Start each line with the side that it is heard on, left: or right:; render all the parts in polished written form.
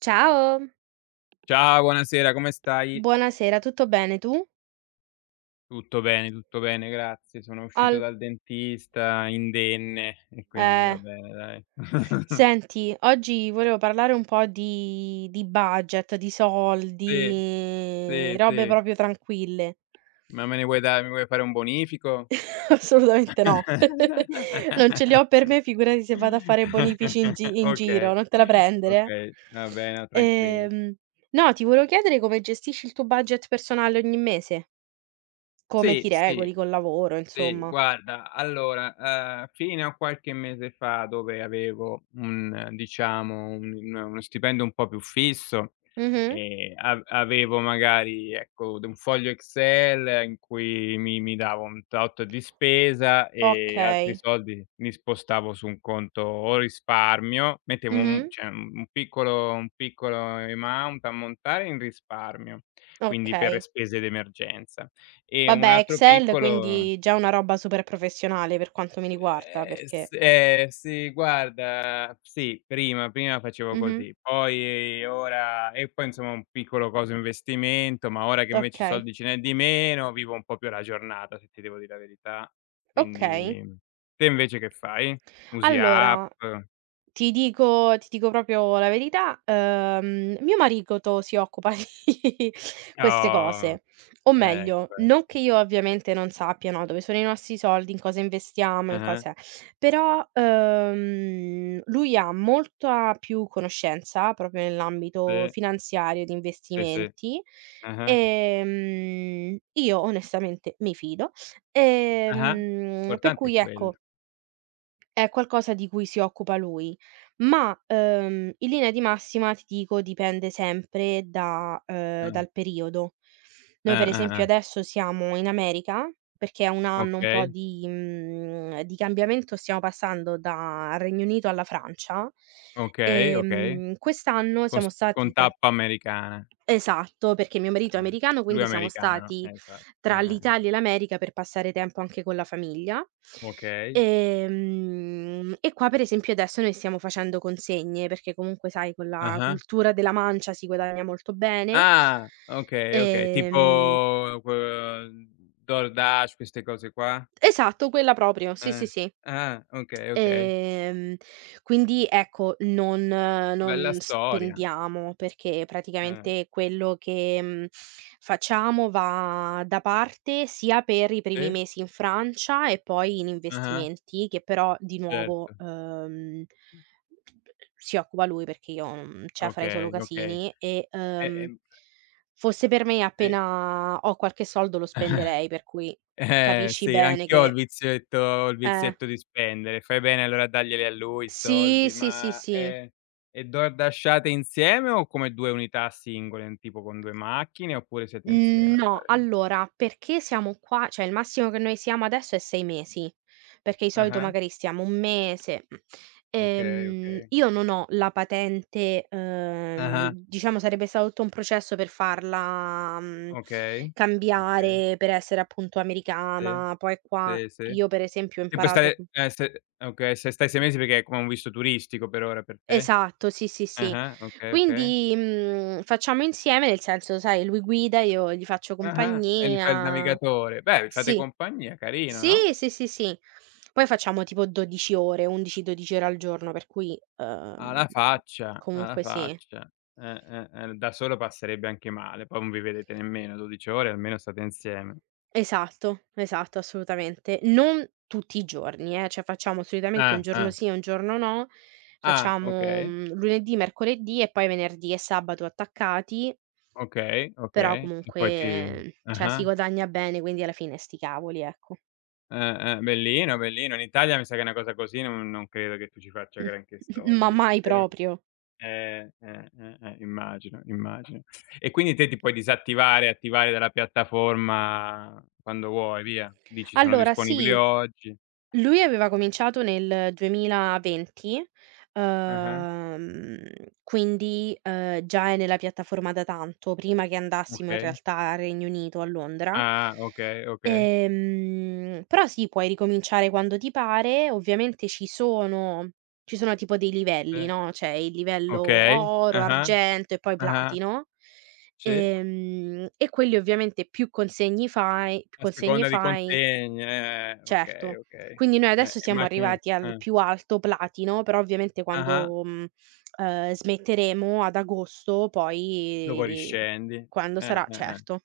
right: Ciao,
left: Ciao, buonasera, come stai?
right: buonasera, tutto bene tu?
left: Tutto bene, grazie. Sono uscito
right: Al
left: dal dentista indenne e quindi va
right: eh,
left: bene, dai.
right: senti, oggi volevo parlare un po' di budget, di
left: Sì,
right: soldi,
left: sì,
right: robe
left: sì.
right: proprio tranquille.
left: Ma me ne vuoi dare mi vuoi fare un bonifico?
right: Assolutamente no. Non ce li ho per me, figurati se vado a fare bonifici in giro,
left: Okay,
right: non te la prendere.
left: okay, va bene, tranquillo.
right: Ehm, no, Ti volevo chiedere come gestisci il tuo budget personale ogni mese, come
left: Sì,
right: ti
left: sì.
right: regoli col lavoro,
left: Sì,
right: insomma.
left: guarda, allora, fino a qualche mese fa, dove avevo un, diciamo, un uno stipendio un po' più fisso,
right: Mh-mh.
left: av avevo magari, ecco, d un foglio Excel in cui mi davo un tot di spesa e altri
right: Okay.
left: soldi li spostavo su un conto o risparmio, mettevo
right: Mh-mh.
left: un, cioè, un piccolo ammontare in risparmio, quindi per le
right: Okay.
left: spese d'emergenza, e un
right: Vabbè,
left: altro
right: Excel
left: piccolo.
right: quindi già una roba super professionale per quanto mi riguarda,
left: S
right: perché.
left: Sì, guarda, sì, prima facevo
right: Mh-mh.
left: così, poi ora e poi insomma un piccolo coso investimento, ma ora che invece i
right: Okay,
left: soldi ce n'è di meno, vivo un po' più la giornata, se ti devo dire la verità.
right: okay.
left: Quindi te invece che fai? Usi app?
right: Allora, ti dico proprio la verità. Mio marito si occupa di queste
left: Oh,
right: cose, o meglio,
left: ecco,
right: non
left: ecco.
right: che io ovviamente non sappia, no, dove sono i nostri soldi, in cosa investiamo, in
left: Ah-ah,
right: cose. Però, lui ha molta più conoscenza proprio nell'ambito
left: sì,
right: finanziario, di
left: sì, sì.
right: investimenti.
left: Ah-ah,
right: Io onestamente mi fido,
left: ah-ah.
right: per
left: L'importante è
right: cui
left: quello.
right: ecco è qualcosa di cui si occupa lui, ma, in linea di massima ti dico dipende sempre da,
left: Ah.
right: dal periodo. Noi
left: Ah,
right: per esempio
left: ah-ah.
right: adesso siamo in America, perché è un anno un po'
left: Okay,
right: di cambiamento, stiamo passando dal Regno Unito alla Francia.
left: okay, okay.
right: Quest'anno
left: Con s
right: siamo stati
left: con
right: tra.
left: tappa americana,
right: Esatto, perché mio marito è
left: eh.
right: americano,
left: Lui è
right: quindi siamo
left: americano,
right: stati
left: infatti.
right: tra
left: Eh-eh.
right: l'Italia e l'America per passare tempo anche con la famiglia.
left: Okay.
right: E qua per esempio adesso noi stiamo facendo consegne, perché comunque sai con la
left: Ah-ah.
right: cultura della mancia si guadagna molto bene.
left: Ah, okay, okay. Tipo
right: Ehm
left: que DoorDash, queste cose qua?
right: esatto, quella proprio, sì, sì,
left: Eh.
right: sì.
left: Ah, okay, okay.
right: Ehm, quindi ecco, non eh,
left: Bella
right: non
left: storia.
right: spendiamo, perché
left: Eh.
right: praticamente quello che, facciamo va da parte sia per i primi
left: Sì.
right: mesi in Francia e poi in
left: Ah-ah,
right: investimenti, che però di nuovo,
left: certo.
right: si occupa lui perché io, cioè farei solo
left: Okay, okay.
right: casini e,
left: E, ehm
right: fosse per me
left: sì.
right: appena ho qualche soldo lo spenderei, per cui capisci
left: Sì,
right: bene
left: anch'io ho il
right: che
left: vizietto ho il
right: eh,
left: vizietto di spendere. Fai bene allora a darglieli a lui i
right: sì,
left: soldi,
right: sì, sì,
left: ma,
right: sì.
left: e DoorDashate insieme o come 2 unità singole, tipo con 2 macchine, oppure siete
right: Mhmm,
left: insieme a
right: no,
left: fare?
right: Allora, perché siamo qua cioè il massimo che noi siamo adesso è 6 mesi, perché di solito
left: Ah-ah,
right: magari stiamo 1 mese.
left: okay, okay.
right: Io non ho la patente,
left: Ah-ah,
right: diciamo sarebbe stato tutto un processo per farla,
left: okay, okay,
right: cambiare per essere appunto
left: sì,
right: americana, poi qua
left: sì, sì.
right: io per esempio ho
left: E puoi
right: imparato. Cu
left: stare, se okay, se stai 6 mesi perché è come un visto turistico per ora per te?
right: Esatto, sì, sì, sì.
left: Ah-ah, okay, okay.
right: Quindi, facciamo insieme, nel senso, sai, lui guida, io gli faccio
left: Ah-ah, e gli fai il
right: compagnia.
left: navigatore. Beh, vi fate
right: Sì.
left: compagnia, carino,
right: Sì,
left: no?
right: sì, sì, sì. Poi facciamo tipo 12 ore, 11, 12 ore al giorno, per cui,
left: Alla faccia, alla
right: comunque sì.
left: faccia. Da solo passerebbe anche male, poi non vi vedete nemmeno 12 ore, almeno state insieme.
right: Esatto, esatto, assolutamente. Non tutti i giorni, cioè facciamo solitamente un giorno
left: Eh.
right: sì e un giorno no,
left: Ah,
right: facciamo,
left: okay,
right: lunedì, mercoledì e poi venerdì e sabato attaccati,
left: okay, okay.
right: però
left: E
right: comunque,
left: poi ti,
right: cioè si
left: ah-ah.
right: guadagna bene, quindi alla fine 'sti cavoli, ecco.
left: Bellino, bellino. In Italia mi sa che una cosa così non credo che tu ci faccia granché
right: Ma
left: soldi,
right: mai
left: vero?
right: proprio.
left: Immagino, immagino. E quindi te ti puoi disattivare e attivare dalla piattaforma quando vuoi, via. Dici: "Sono
right: Allora,
left: disponibile
right: sì.
left: oggi."
right: Lui aveva cominciato nel 2020,
left: Ah-ah,
right: uhm, quindi, già è nella piattaforma da tanto, prima che andassimo in
left: okay.
right: realtà al Regno Unito, a Londra.
left: Ah, okay, okay.
right: Però sì, puoi ricominciare quando ti pare, ovviamente ci sono tipo dei livelli,
left: Sì,
right: no, c'è il livello
left: okay.
right: oro,
left: Ah-ah,
right: argento e poi
left: ah-ah.
right: platino.
left: Sì,
right: E quelli ovviamente più
left: a
right: consegne
left: seconda di
right: fai.
left: consegne, okay,
right: Certo.
left: okay.
right: Quindi noi adesso siamo
left: Immagino,
right: arrivati al
left: eh,
right: più alto platino, però ovviamente
left: ah-ah,
right: quando, smetteremo ad agosto
left: dopo
right: poi
left: riscendi.
right: quando sarà
left: Eh.
right: certo.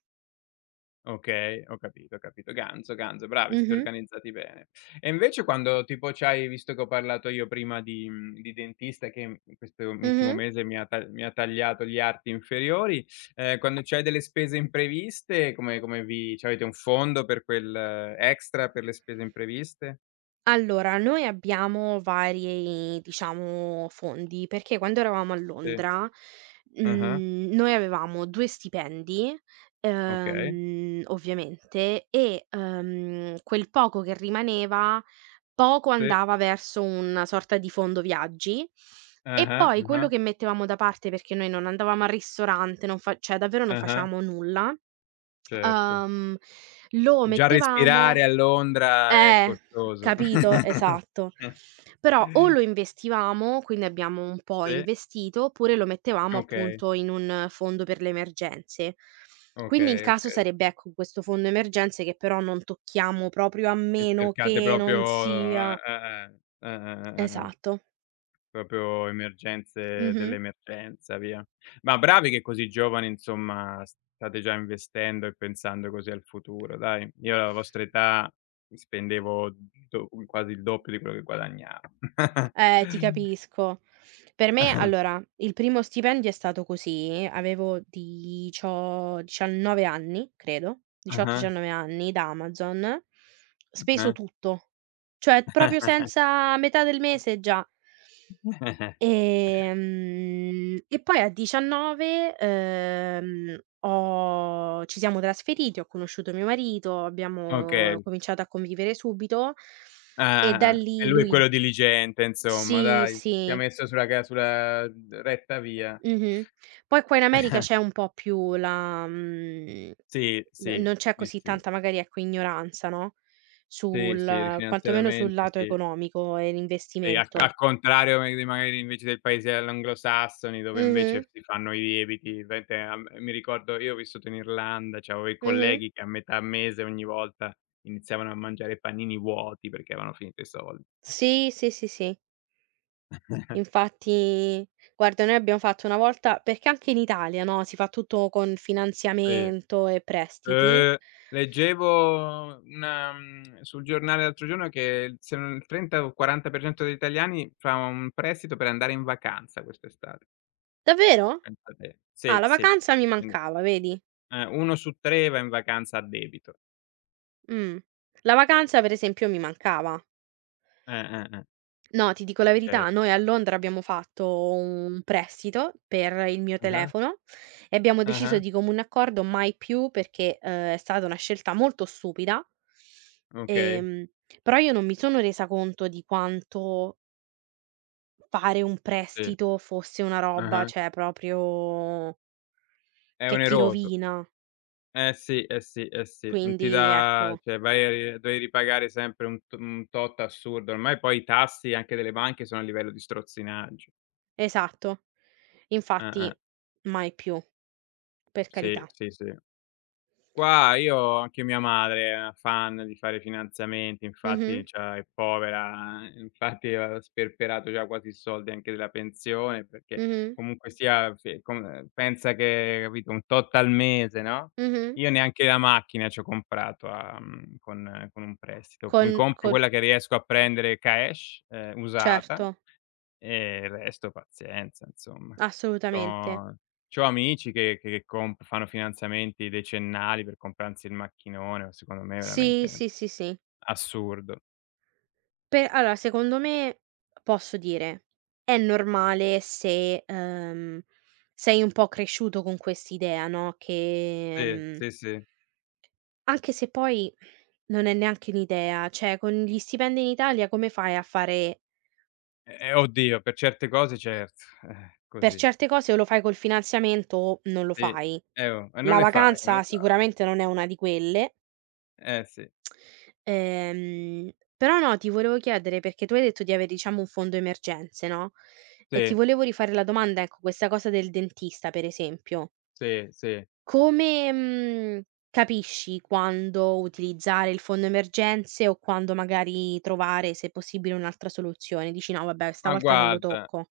left: Okay, ho capito, ho capito. Ganzo, ganzo, bravi, siete
right: Mh-mh.
left: organizzati bene. E invece quando tipo c'hai visto che ho parlato io prima di dentista che in questo ultimo
right: Mh-mh.
left: mese mi ha tagliato gli arti inferiori, quando c'hai delle spese impreviste, come come vi c'avete un fondo per quel extra, per le spese impreviste?
right: Allora, noi abbiamo vari, diciamo, fondi, perché quando eravamo a
left: Sì.
right: Londra,
left: Ah-ah,
right: noi avevamo 2 stipendi,
left: okay.
right: ovviamente, e, quel poco che rimaneva. Poco
left: Sì.
right: andava verso una sorta di fondo viaggi e
left: Ah-ah,
right: poi quello
left: ah-ah,
right: che mettevamo da parte, perché noi non andavamo al ristorante, non fa cioè davvero non
left: ah-ah,
right: facevamo nulla,
left: certo.
right: uhm, lo
left: Già respirare
right: mettevamo,
left: a Londra è
right: eh,
left: costoso.
right: capito, esatto. Però o lo investivamo, quindi abbiamo un po'
left: Sì.
right: investito, oppure lo mettevamo
left: Okay,
right: appunto in un fondo per le emergenze. Quindi in
left: okay,
right: caso
left: okay.
right: sarebbe, ecco, questo fondo emergenze che però non tocchiamo proprio a
left: E
right: meno
left: cercate
right: che
left: proprio,
right: non sia.
left: eh.
right: Esatto.
left: Proprio emergenze
right: Mh-mh.
left: dell'emergenza, via. Ma bravi che così giovani, insomma, state già investendo e pensando così al futuro, dai. Io alla vostra età spendevo, do quasi il doppio di quello che guadagnavo.
right: Ti capisco. Per me allora, il primo stipendio è stato così, avevo dicio 19 anni, credo, 18,
left: Ah-ah,
right: 19 anni da Amazon, speso
left: ah-ah.
right: tutto, cioè proprio senza a metà del mese già. E poi a 19, ho ci siamo trasferiti, ho conosciuto mio marito, abbiamo
left: Okay.
right: cominciato a convivere subito e da
left: Ah-ah, ah. E
right: lì
left: lui è
right: lui.
left: quello diligente, insomma,
right: Sì,
left: dai. Ti ha
right: sì.
left: messo sulla retta via.
right: Mh-mh. Poi qua in America c'è un po' più la mhmm,
left: Sì,
right: n
left: sì,
right: non c'è
left: sì,
right: così
left: sì.
right: tanta magari, ecco, ignoranza, no,
left: Sì, sì,
right: sul quantomeno sul
left: rifinanziariamente
right: lato
left: sì.
right: economico e
left: Sì, al
right: l'investimento.
left: al contrario, ma di magari invece del paese anglosassoni dove invece
right: Mh-mh,
left: si fanno i lieviti, veramente a me mi ricordo, io ho vissuto in Irlanda, c'avevo i
right: mh-mh.
left: colleghi che a metà mese ogni volta iniziavano a mangiare panini vuoti perché avevano finito i soldi.
right: Sì, sì, sì, sì. Infatti guarda, noi abbiamo fatto una volta perché anche in Italia, no, si fa tutto con
left: Sì.
right: finanziamento e prestiti.
left: Ehm, leggevo sul giornale l'altro giorno che se non il 30 o 40% degli italiani fa un prestito per andare in vacanza quest'estate.
right: Davvero?
left: Pensa te.
right: Ah,
left: Sì,
right: la
left: sì.
right: vacanza mi
left: Mh.
right: mancava, vedi?
left: 1 su 3 va in vacanza a debito.
right: Mh. La vacanza per esempio mi mancava.
left: Eh, eh, eh,
right: No, ti dico la
left: cer
right: verità, noi a Londra abbiamo fatto un prestito per il mio
left: ah-ah,
right: telefono e abbiamo deciso
left: ah-ah,
right: di comune accordo mai più perché, è stata una scelta molto stupida,
left: okay,
right: ehm, però io non mi sono resa conto di quanto fare un
left: sì,
right: prestito fosse una roba,
left: ah-ah.
right: cioè proprio
left: È
right: che ti
left: oneroso.
right: rovina.
left: Eh sì, eh sì, eh sì. Non ti
right: Quindi
left: dà,
right: ecco,
left: cioè, vai a ri devi ripagare sempre un tot assurdo. Ormai poi i tassi anche delle banche sono a livello di strozzinaggio.
right: esatto.
left: Eh.
right: Infatti mai più, per
left: Sì,
right: carità.
left: sì, sì. Qua io anche mia madre è una fan di fare finanziamenti,
right: Mh-mh,
left: infatti c'ha è povera, infatti ha sperperato già quasi i soldi anche della pensione, perché
right: mh-mh,
left: comunque sia, fe com pensa che, capito, un tot al mese, no,
right: mh-mh.
left: io neanche la macchina c'ho comprato con un prestito.
right: Con
left: Mi compro
right: col
left: quella che riesco a prendere cash, usata,
right: Certo,
left: e il resto pazienza, insomma.
right: assolutamente.
left: C'ho c'ho amici che comp fanno finanziamenti decennali per comprarsi il macchinone, secondo me è
right: Sì,
left: veramente
right: sì, sì, sì.
left: assurdo.
right: Pe allora secondo me, posso dire, è normale se, sei un po' cresciuto con quest'idea, no, che
left: Sì, sì, sì.
right: anche se poi non è neanche un'idea, cioè con gli stipendi in Italia come fai a fare
left: Oddio, per certe cose certo,
right: per
left: così.
right: certe cose o lo fai col finanziamento o non lo
left: Sì.
right: fai.
left: Oh, e non
right: La
left: le fai, non le
right: vacanza
left: fai.
right: sicuramente non è una di quelle.
left: Eh sì,
right: Ehm, Però no, ti volevo chiedere, perché tu hai detto di avere diciamo un fondo emergenze, no, e ti
left: sì,
right: volevo rifare la domanda, ecco, questa cosa del dentista per esempio.
left: sì, sì.
right: Come, capisci quando utilizzare il fondo emergenze o quando magari trovare, se possibile, un'altra soluzione? Dici: "No vabbè,
left: Ma
right: stavolta non lo
left: guarda
right: tocco."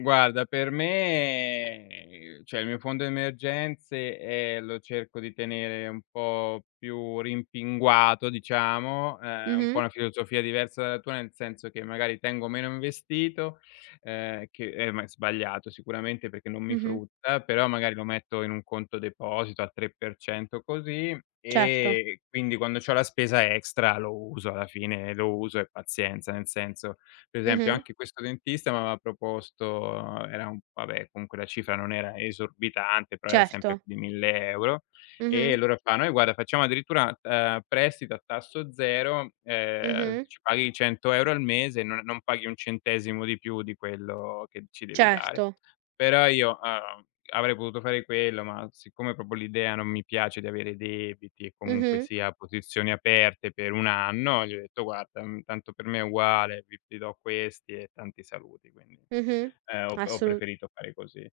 left: Guarda, per me, cioè, il mio fondo emergenze, lo cerco di tenere un po' più rimpinguato, diciamo, un po'
right: Mh-mh,
left: una filosofia diversa dalla tua, nel senso che magari tengo meno investito, che è ma è sbagliato sicuramente perché non mi
right: mh-mh,
left: frutta, però magari lo metto in un conto deposito al 3% così,
right: certo,
left: e quindi quando c'ho la spesa extra lo uso, alla fine, lo uso e pazienza, nel senso, per esempio
right: mh-mh,
left: anche questo dentista m'aveva proposto, era un, vabbè, comunque la cifra non era esorbitante, però era sempre
right: certo,
left: più di 1.000 €,
right: mh-mh,
left: e loro fa: "Noi guarda facciamo addirittura, prestito a tasso 0,
right: mh-mh,
left: ci paghi 100 € al mese e non paghi un centesimo di più di quello che ci devi dare".
right: certo,
left: Però io, avrei potuto fare quello, ma siccome proprio l'idea non mi piace di avere debiti e comunque
right: mh-mh,
left: sia posizioni aperte per 1 anno, gli ho detto: "Guarda, tanto per me è uguale, vi do questi e tanti saluti", quindi,
right: mh-mh,
left: ho
right: assolu
left: preferito fare così.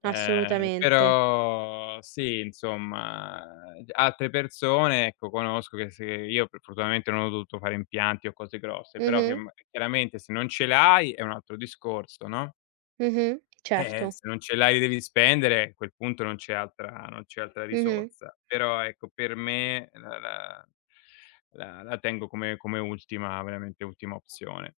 left: Ehm,
right: assolutamente.
left: però sì, insomma, altre persone, ecco, conosco che, se io per fortunatamente, non ho dovuto fare impianti o cose grosse, però, che
right: Mh-mh,
left: m chiaramente, se non ce l'hai è un altro discorso, no?
right: mh-mh, certo,
left: Se non ce l'hai, li devi spendere, a quel punto non c'è altra
right: mh-mh,
left: risorsa. Però ecco, per me la tengo come ultima, veramente ultima opzione.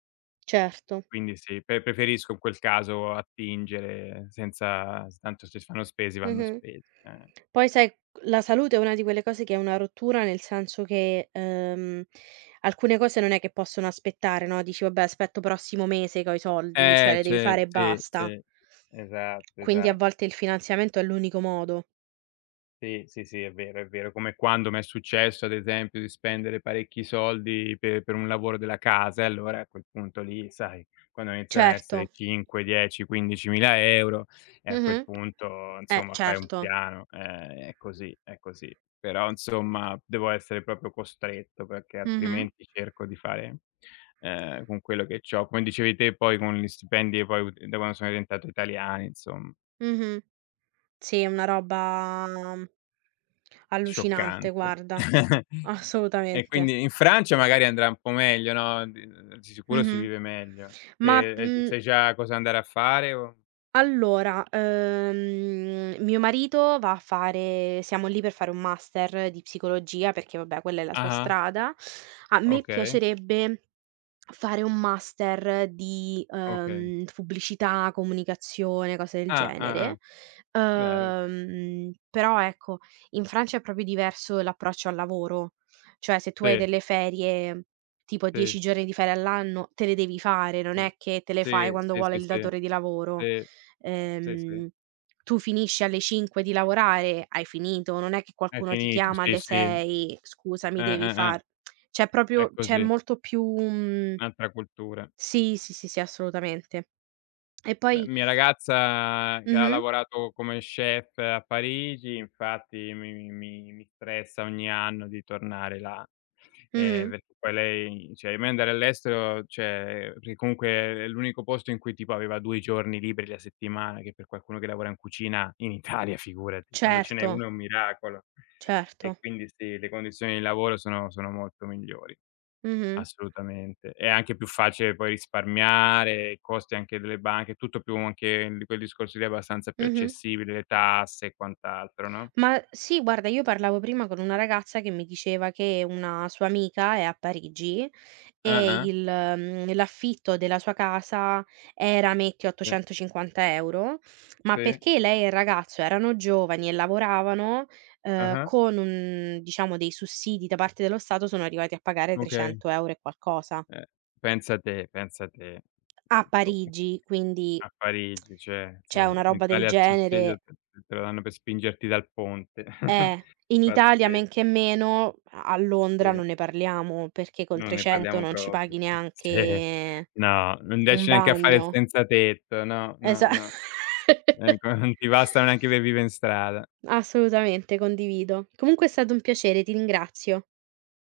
right: certo,
left: Quindi sì, preferisco in quel caso attingere, senza s tanto se si fanno spesi, vanno
right: mh-mh.
left: spesi, eh.
right: Poi sai, la salute è una di quelle cose che è una rottura, nel senso che, alcune cose non è che possono aspettare, no, dici: "Vabbè, aspetto prossimo mese che ho i soldi", cioè le devi
left: Ce
right: fare e
left: sì,
right: basta.
left: sì. Esatto,
right: Quindi a
left: esa
right: volte il finanziamento è l'unico modo.
left: sì, sì, sì, è vero, è vero. Come quando m'è successo, ad esempio, di spendere parecchi soldi pe per un lavoro della casa, e allora a quel punto lì, sai, quando iniziano a
right: Certo.
left: essere 5, 10, 15.000 € e a quel
right: Mh-mh.
left: punto,
right: Eh
left: insomma, fai un
right: certo.
left: piano. È così, è così. Però, insomma, devo essere proprio costretto perché
right: Mh-mh,
left: altrimenti cerco di fare, con quello che c'ho. Come dicevi te, poi con gli stipendi che poi ut da quando sono diventato italiano. Insom
right: mh-mh. Sì, è una roba allucinante
left: Scioccante.
right: guarda,
left: E
right: assolutamente.
left: quindi in Francia magari andrà un po' meglio, no, di sicuro si
right: Mh-mh.
left: vive meglio.
right: Ma,
left: Te,
right: mhmm
left: sai già cosa andare a fare o
right: allora, mio marito va a fare, siamo lì per fare un master di psicologia perché vabbè quella è la sua
left: ah-ah,
right: strada. A me
left: okay,
right: piacerebbe fare un master di,
left: okay.
right: pubblicità, comunicazione, cose del
left: Ah, ah, ah,
right: genere.
left: bello.
right: Però ecco, in Francia è proprio diverso l'approccio al lavoro, cioè se tu hai
left: Sì,
right: delle ferie, tipo
left: sì,
right: 10 giorni di ferie all'anno, te le devi fare, non
left: sì.
right: è che te le fai
left: Sì,
right: quando
left: sì,
right: vuole
left: sì,
right: il
left: sì,
right: datore di lavoro,
left: sì. Sì, sì.
right: ehm, tu finisci alle 5 di lavorare, hai finito, non è che
left: È
right: qualcuno ti
left: finito,
right: chiama
left: sì,
right: alle
left: sì.
right: 6: "Scusami, devi
left: Eh.
right: far." Cioè
left: È
right: proprio c'è
left: così,
right: molto più. Mhmm,
left: un'altra cultura.
right: sì, sì, sì, sì, assolutamente. E
left: La
right: poi.
left: mia ragazza che ha
right: Mh-mh,
left: lavorato come chef a Parigi infatti mi stressa ogni anno di tornare là,
right: mh-mh,
left: perché poi lei, cioè, a me andare all'estero, cioè, perché comunque è l'unico posto in cui tipo aveva 2 giorni liberi la settimana, che per qualcuno che lavora in cucina in Italia figurati, quando ce n'è
right: certo,
left: 1 è un miracolo. E
right: certo.
left: quindi sì, le condizioni di lavoro sono molto migliori.
right: Mh-mh,
left: Assolutamente. È anche più facile poi risparmiare, i costi anche delle banche, tutto, più anche di quel discorso lì è abbastanza più
right: mh-mh.
left: accessibile, le tasse e quant'altro, no?
right: Ma sì, guarda, io parlavo prima con una ragazza che mi diceva che una sua amica è a Parigi e
left: Ah-ah.
right: l'affitto della sua casa era, metti,
left: Sì.
right: 850 euro, ma
left: Sì.
right: perché lei e il ragazzo erano giovani e lavoravano,
left: Ah-ah.
right: con un, diciamo, dei sussidi da parte dello Stato sono arrivati a pagare
left: Okay.
right: 300 € e qualcosa.
left: Eh, pensa te, pensa te.
right: A
left: Boh,
right: Parigi, quindi
left: a Parigi, cioè, sì.
right: c'è una
left: In
right: roba del
left: Italia il sussidio
right: genere.
left: te lo danno per spingerti dal ponte.
right: In Italia men che
left: Pazzesco,
right: meno, a Londra
left: sì.
right: non ne parliamo, perché con
left: Non ne
right: 300
left: parliamo
right: non ci
left: proprio.
right: paghi
left: Sì.
right: neanche
left: No, non
right: un
left: riesci neanche a fare il
right: bagno.
left: senzatetto. No,
right: Esa
left: no, no. Ecco, non ti bastano neanche per vive in strada.
right: Assolutamente, condivido. Comunque è stato un piacere, ti ringrazio.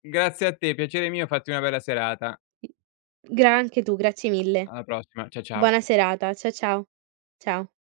left: Grazie a te, piacere mio, fatti una bella serata.
right: Gra anche tu, grazie mille.
left: Alla prossima. Ciao.
right: Buona serata. Ciao. Ciao.